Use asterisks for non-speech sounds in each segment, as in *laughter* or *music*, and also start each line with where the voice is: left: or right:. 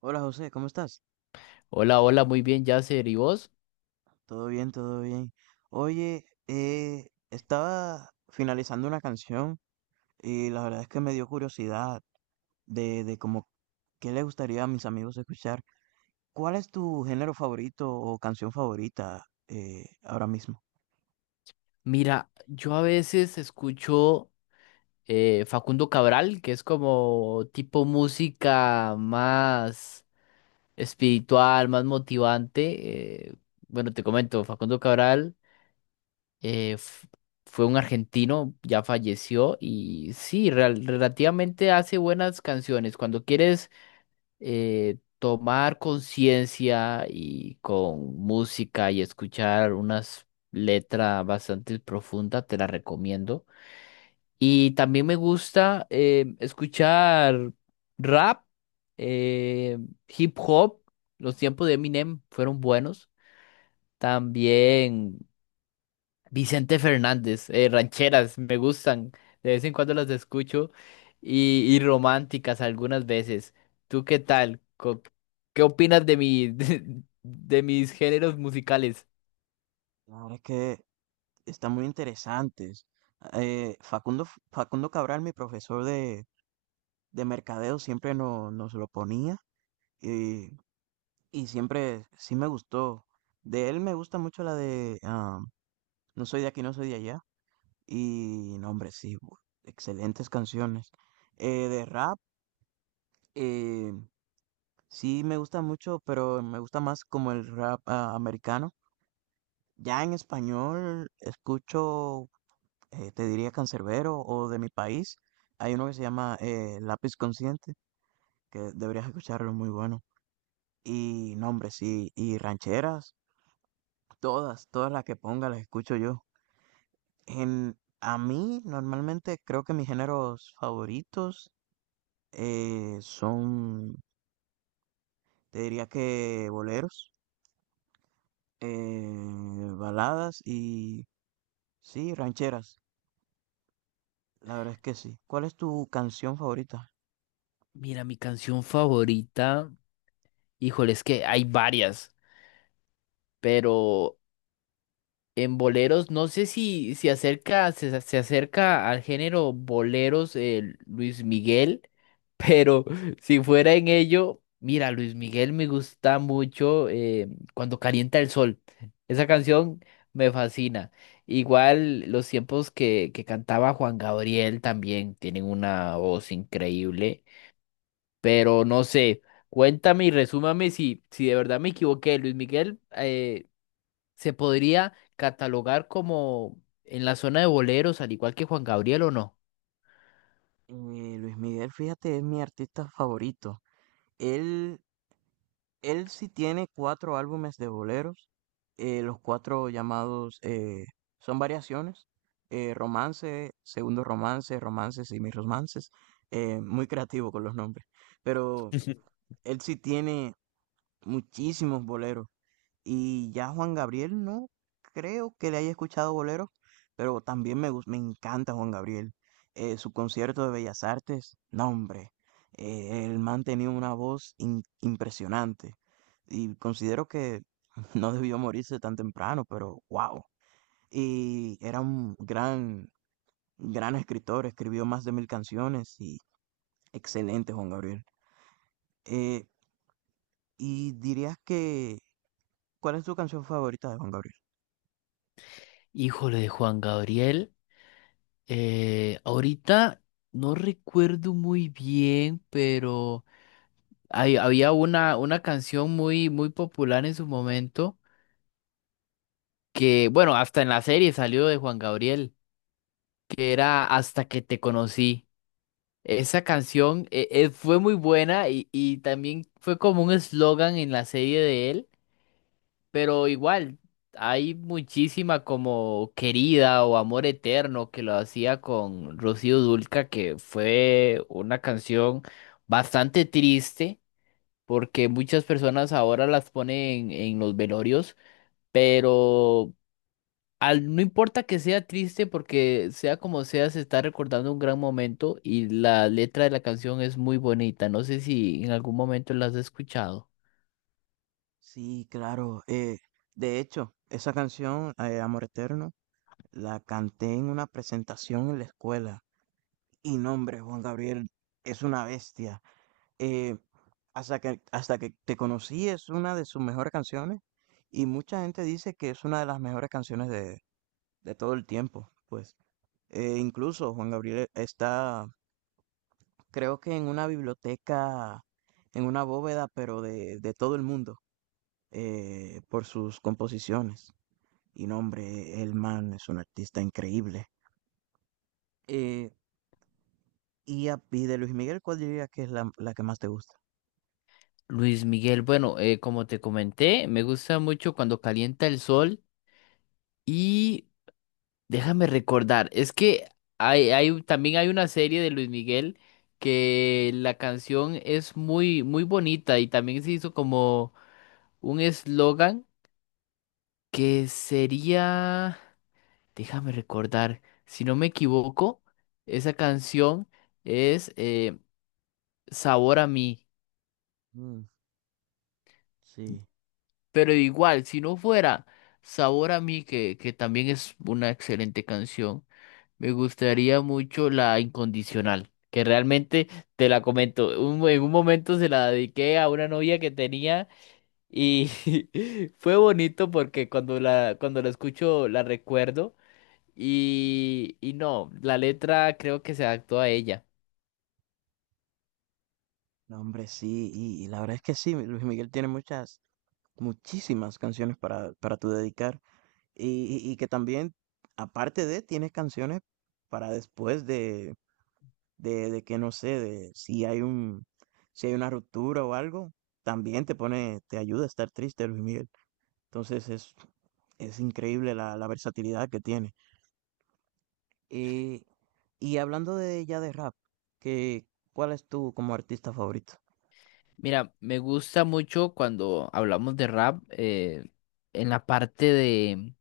right: Hola José, ¿cómo estás?
left: Hola, hola, muy bien, Yasser. ¿Y vos?
right: Todo bien, todo bien. Oye, estaba finalizando una canción y la verdad es que me dio curiosidad de como qué le gustaría a mis amigos escuchar. ¿Cuál es tu género favorito o canción favorita ahora mismo?
left: Mira, yo a veces escucho Facundo Cabral, que es como tipo música más espiritual, más motivante. Bueno, te comento, Facundo Cabral eh, f- fue un argentino, ya falleció y sí, relativamente hace buenas canciones. Cuando quieres tomar conciencia y con música y escuchar unas letras bastante profundas, te la recomiendo. Y también me gusta escuchar rap, eh, hip hop. Los tiempos de Eminem fueron buenos. También Vicente Fernández, rancheras, me gustan. De vez en cuando las escucho y, románticas algunas veces. ¿Tú qué tal? ¿Qué opinas de mi, *laughs* de mis géneros musicales?
right: La verdad es que están muy interesantes. Eh, Facundo, Facundo Cabral, mi profesor de mercadeo, siempre nos lo ponía. y Y siempre sí me gustó. De él me gusta mucho la de No soy de aquí, no soy de allá. Y no, hombre, sí, excelentes canciones. De rap, eh, sí me gusta mucho, pero me gusta más como el rap americano. Ya en español escucho, te diría Canserbero o de mi país. Hay uno que se llama Lápiz Consciente, que deberías escucharlo, muy bueno. Y no, hombre, sí, y rancheras, todas las que ponga las escucho yo. A mí, normalmente, creo que mis géneros favoritos son, te diría que boleros, eh, baladas y, sí, rancheras. La verdad es que sí. ¿Cuál es tu canción favorita?
left: Mira, mi canción favorita, híjole, es que hay varias, pero en boleros, no sé si acerca, se acerca al género boleros, Luis Miguel, pero *laughs* si fuera en ello, mira, Luis Miguel me gusta mucho cuando calienta el sol. Esa canción me fascina. Igual los tiempos que cantaba Juan Gabriel también tienen una voz increíble, pero no sé, cuéntame y resúmame si de verdad me equivoqué. Luis Miguel, ¿se podría catalogar como en la zona de boleros, al igual que Juan Gabriel o no?
right: Eh, Luis Miguel, fíjate, es mi artista favorito. Él, Él sí tiene cuatro álbumes de boleros, los cuatro llamados son variaciones, romance, segundo romance, romances y mis romances. Eh, muy creativo con los nombres, pero él sí tiene muchísimos boleros. Y ya Juan Gabriel, no creo que le haya escuchado boleros, pero también me encanta Juan Gabriel. Su concierto de Bellas Artes, no hombre, el man tenía una voz impresionante. Y considero que *laughs* no debió morirse tan temprano, pero wow. Y era un gran escritor, escribió más de mil canciones y excelente Juan Gabriel. Eh, y dirías que, ¿cuál es tu canción favorita de Juan Gabriel?
left: Híjole, de Juan Gabriel. Ahorita no recuerdo muy bien, pero había una canción muy, muy popular en su momento, que, bueno, hasta en la serie salió de Juan Gabriel, que era Hasta que te conocí. Esa canción fue muy buena y también fue como un eslogan en la serie de él. Pero igual, hay muchísima como Querida o Amor Eterno que lo hacía con Rocío Dulca, que fue una canción bastante triste, porque muchas personas ahora las ponen en los velorios, pero no importa que sea triste, porque sea como sea, se está recordando un gran momento y la letra de la canción es muy bonita. No sé si en algún momento la has escuchado.
right: Sí, claro. Eh, de hecho, esa canción, Amor Eterno, la canté en una presentación en la escuela. Y no, hombre, Juan Gabriel es una bestia. Eh, hasta que te conocí es una de sus mejores canciones. Y mucha gente dice que es una de las mejores canciones de todo el tiempo. Pues incluso Juan Gabriel está, creo que en una biblioteca, en una bóveda, pero de todo el mundo, por sus composiciones. Y nombre, el man es un artista increíble. Eh, y de Luis Miguel, ¿cuál dirías que es la que más te gusta?
left: Luis Miguel, bueno, como te comenté, me gusta mucho cuando calienta el sol y déjame recordar, es que también hay una serie de Luis Miguel que la canción es muy, muy bonita y también se hizo como un eslogan que sería, déjame recordar, si no me equivoco, esa canción es Sabor a mí.
right: Mm, sí,
left: Pero igual, si no fuera Sabor a mí, que también es una excelente canción, me gustaría mucho la Incondicional, que realmente te la comento. En un momento se la dediqué a una novia que tenía y *laughs* fue bonito porque cuando cuando la escucho la recuerdo y no, la letra creo que se adaptó a ella.
right: no, hombre, sí. Y la verdad es que sí, Luis Miguel tiene muchas, muchísimas canciones para tu dedicar. Y que también, aparte de, tienes canciones para después de que no sé, de si hay si hay una ruptura o algo, también te pone, te ayuda a estar triste, Luis Miguel. Entonces es, es increíble la versatilidad que tiene. y y hablando de ya de rap, que, ¿cuál es tu como artista favorito?
left: Mira, me gusta mucho cuando hablamos de rap, en la parte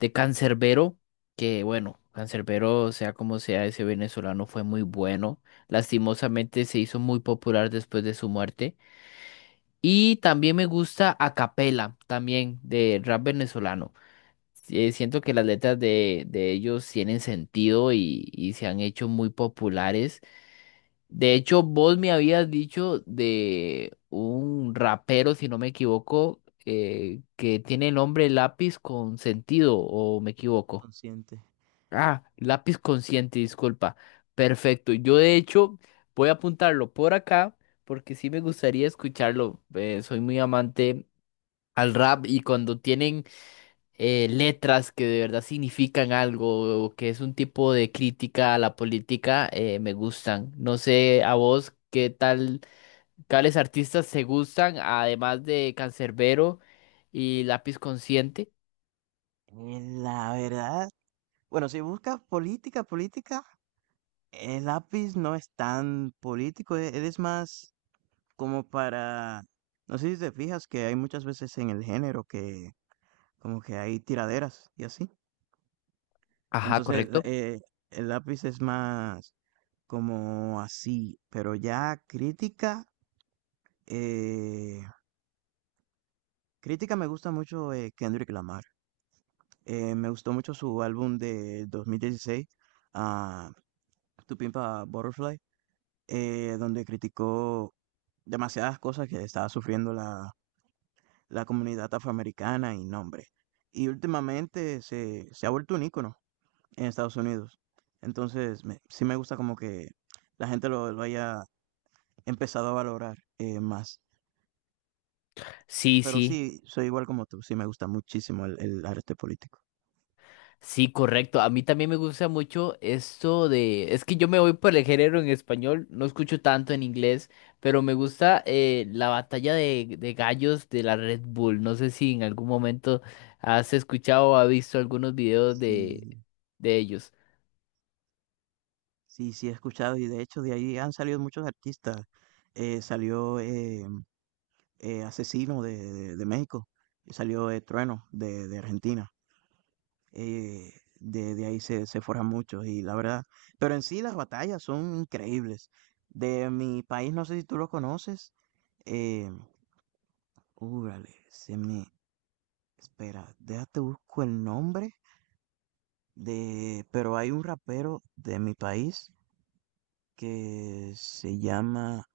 left: de Cancerbero, que bueno, Cancerbero sea como sea, ese venezolano fue muy bueno. Lastimosamente se hizo muy popular después de su muerte. Y también me gusta A Capela, también de rap venezolano. Siento que las letras de ellos tienen sentido y se han hecho muy populares. De hecho, vos me habías dicho de un rapero, si no me equivoco, que tiene el nombre Lápiz con sentido, o me equivoco.
right: Consciente.
left: Ah, Lápiz Consciente, disculpa. Perfecto. Yo de hecho voy a apuntarlo por acá porque sí me gustaría escucharlo. Soy muy amante al rap y cuando tienen letras que de verdad significan algo o que es un tipo de crítica a la política, me gustan. No sé a vos qué tal, cuáles artistas se gustan, además de Cancerbero y Lápiz Consciente.
right: La verdad, bueno, si buscas política, el lápiz no es tan político, él es más como para, no sé si te fijas que hay muchas veces en el género que como que hay tiraderas y así.
left: Ajá,
right: Entonces,
left: correcto.
right: el lápiz es más como así, pero ya crítica, eh, crítica me gusta mucho Kendrick Lamar. Me gustó mucho su álbum de 2016, ah, Tu Pimpa Butterfly, donde criticó demasiadas cosas que estaba sufriendo la comunidad afroamericana y nombre. Y últimamente se ha vuelto un ícono en Estados Unidos. Entonces, sí me gusta como que la gente lo haya empezado a valorar más.
left: Sí,
right: Pero
left: sí.
right: sí, soy igual como tú, sí me gusta muchísimo el arte político.
left: Sí, correcto. A mí también me gusta mucho esto de... Es que yo me voy por el género en español, no escucho tanto en inglés, pero me gusta la batalla de gallos de la Red Bull. No sé si en algún momento has escuchado o has visto algunos videos
right: Sí,
left: de ellos.
right: sí, sí he escuchado y de hecho de ahí han salido muchos artistas. Salió Asesino de, de México, salió Trueno de Argentina. eh, de ahí se forjan muchos y la verdad, pero en sí las batallas son increíbles. De mi país, no sé si tú lo conoces, eh, úrale, se me, espera, déjate busco el nombre de, pero hay un rapero de mi país que se llama.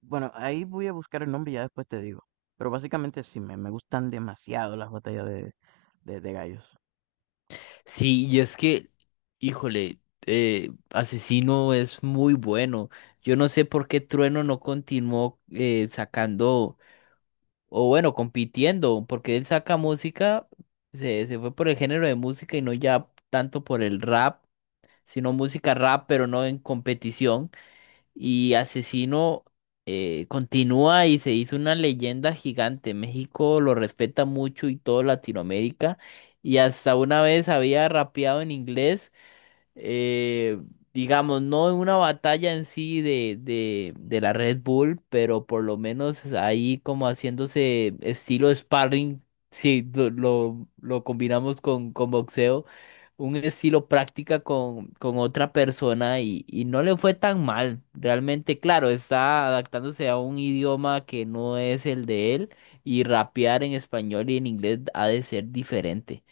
right: Bueno, ahí voy a buscar el nombre y ya después te digo. Pero básicamente sí, me gustan demasiado las batallas de gallos.
left: Sí, y es que, híjole, Asesino es muy bueno. Yo no sé por qué Trueno no continuó sacando... o bueno, compitiendo, porque él saca música, se fue por el género de música y no ya tanto por el rap, sino música rap, pero no en competición. Y Asesino continúa y se hizo una leyenda gigante. México lo respeta mucho y todo Latinoamérica. Y hasta una vez había rapeado en inglés eh, digamos, no en una batalla en sí de la Red Bull, pero por lo menos ahí como haciéndose estilo sparring, si lo combinamos con boxeo, un estilo práctica con otra persona y no le fue tan mal. Realmente, claro, está adaptándose a un idioma que no es el de él y rapear en español y en inglés ha de ser diferente.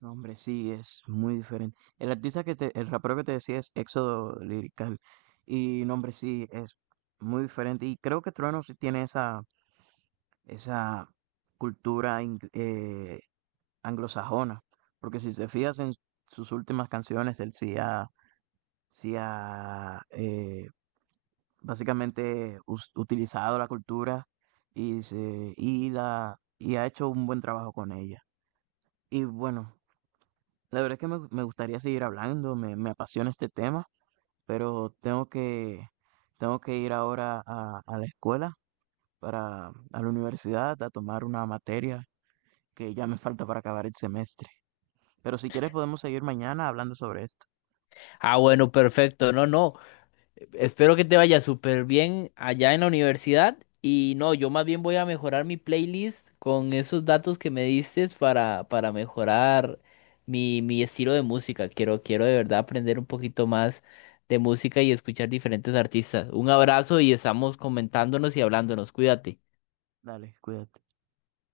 right: No, hombre, sí, es muy diferente. El artista que te, el rapero que te decía es Éxodo Lirical. Y no, hombre, sí, es muy diferente. Y creo que Trueno sí tiene esa cultura anglosajona, porque si se fijas en sus últimas canciones, él sí ha, sí ha básicamente utilizado la cultura y, se, y, la, y ha hecho un buen trabajo con ella. Y bueno, la verdad es que me gustaría seguir hablando, me apasiona este tema, pero tengo que ir ahora a la escuela, para, a la universidad, a tomar una materia que ya me falta para acabar el semestre. Pero si quieres podemos seguir mañana hablando sobre esto.
left: Ah, bueno, perfecto, no, no. Espero que te vaya súper bien allá en la universidad. Y no, yo más bien voy a mejorar mi playlist con esos datos que me diste para mejorar mi, mi estilo de música. Quiero, quiero de verdad aprender un poquito más de música y escuchar diferentes artistas. Un abrazo y estamos comentándonos y hablándonos. Cuídate.
right: Dale, cuídate.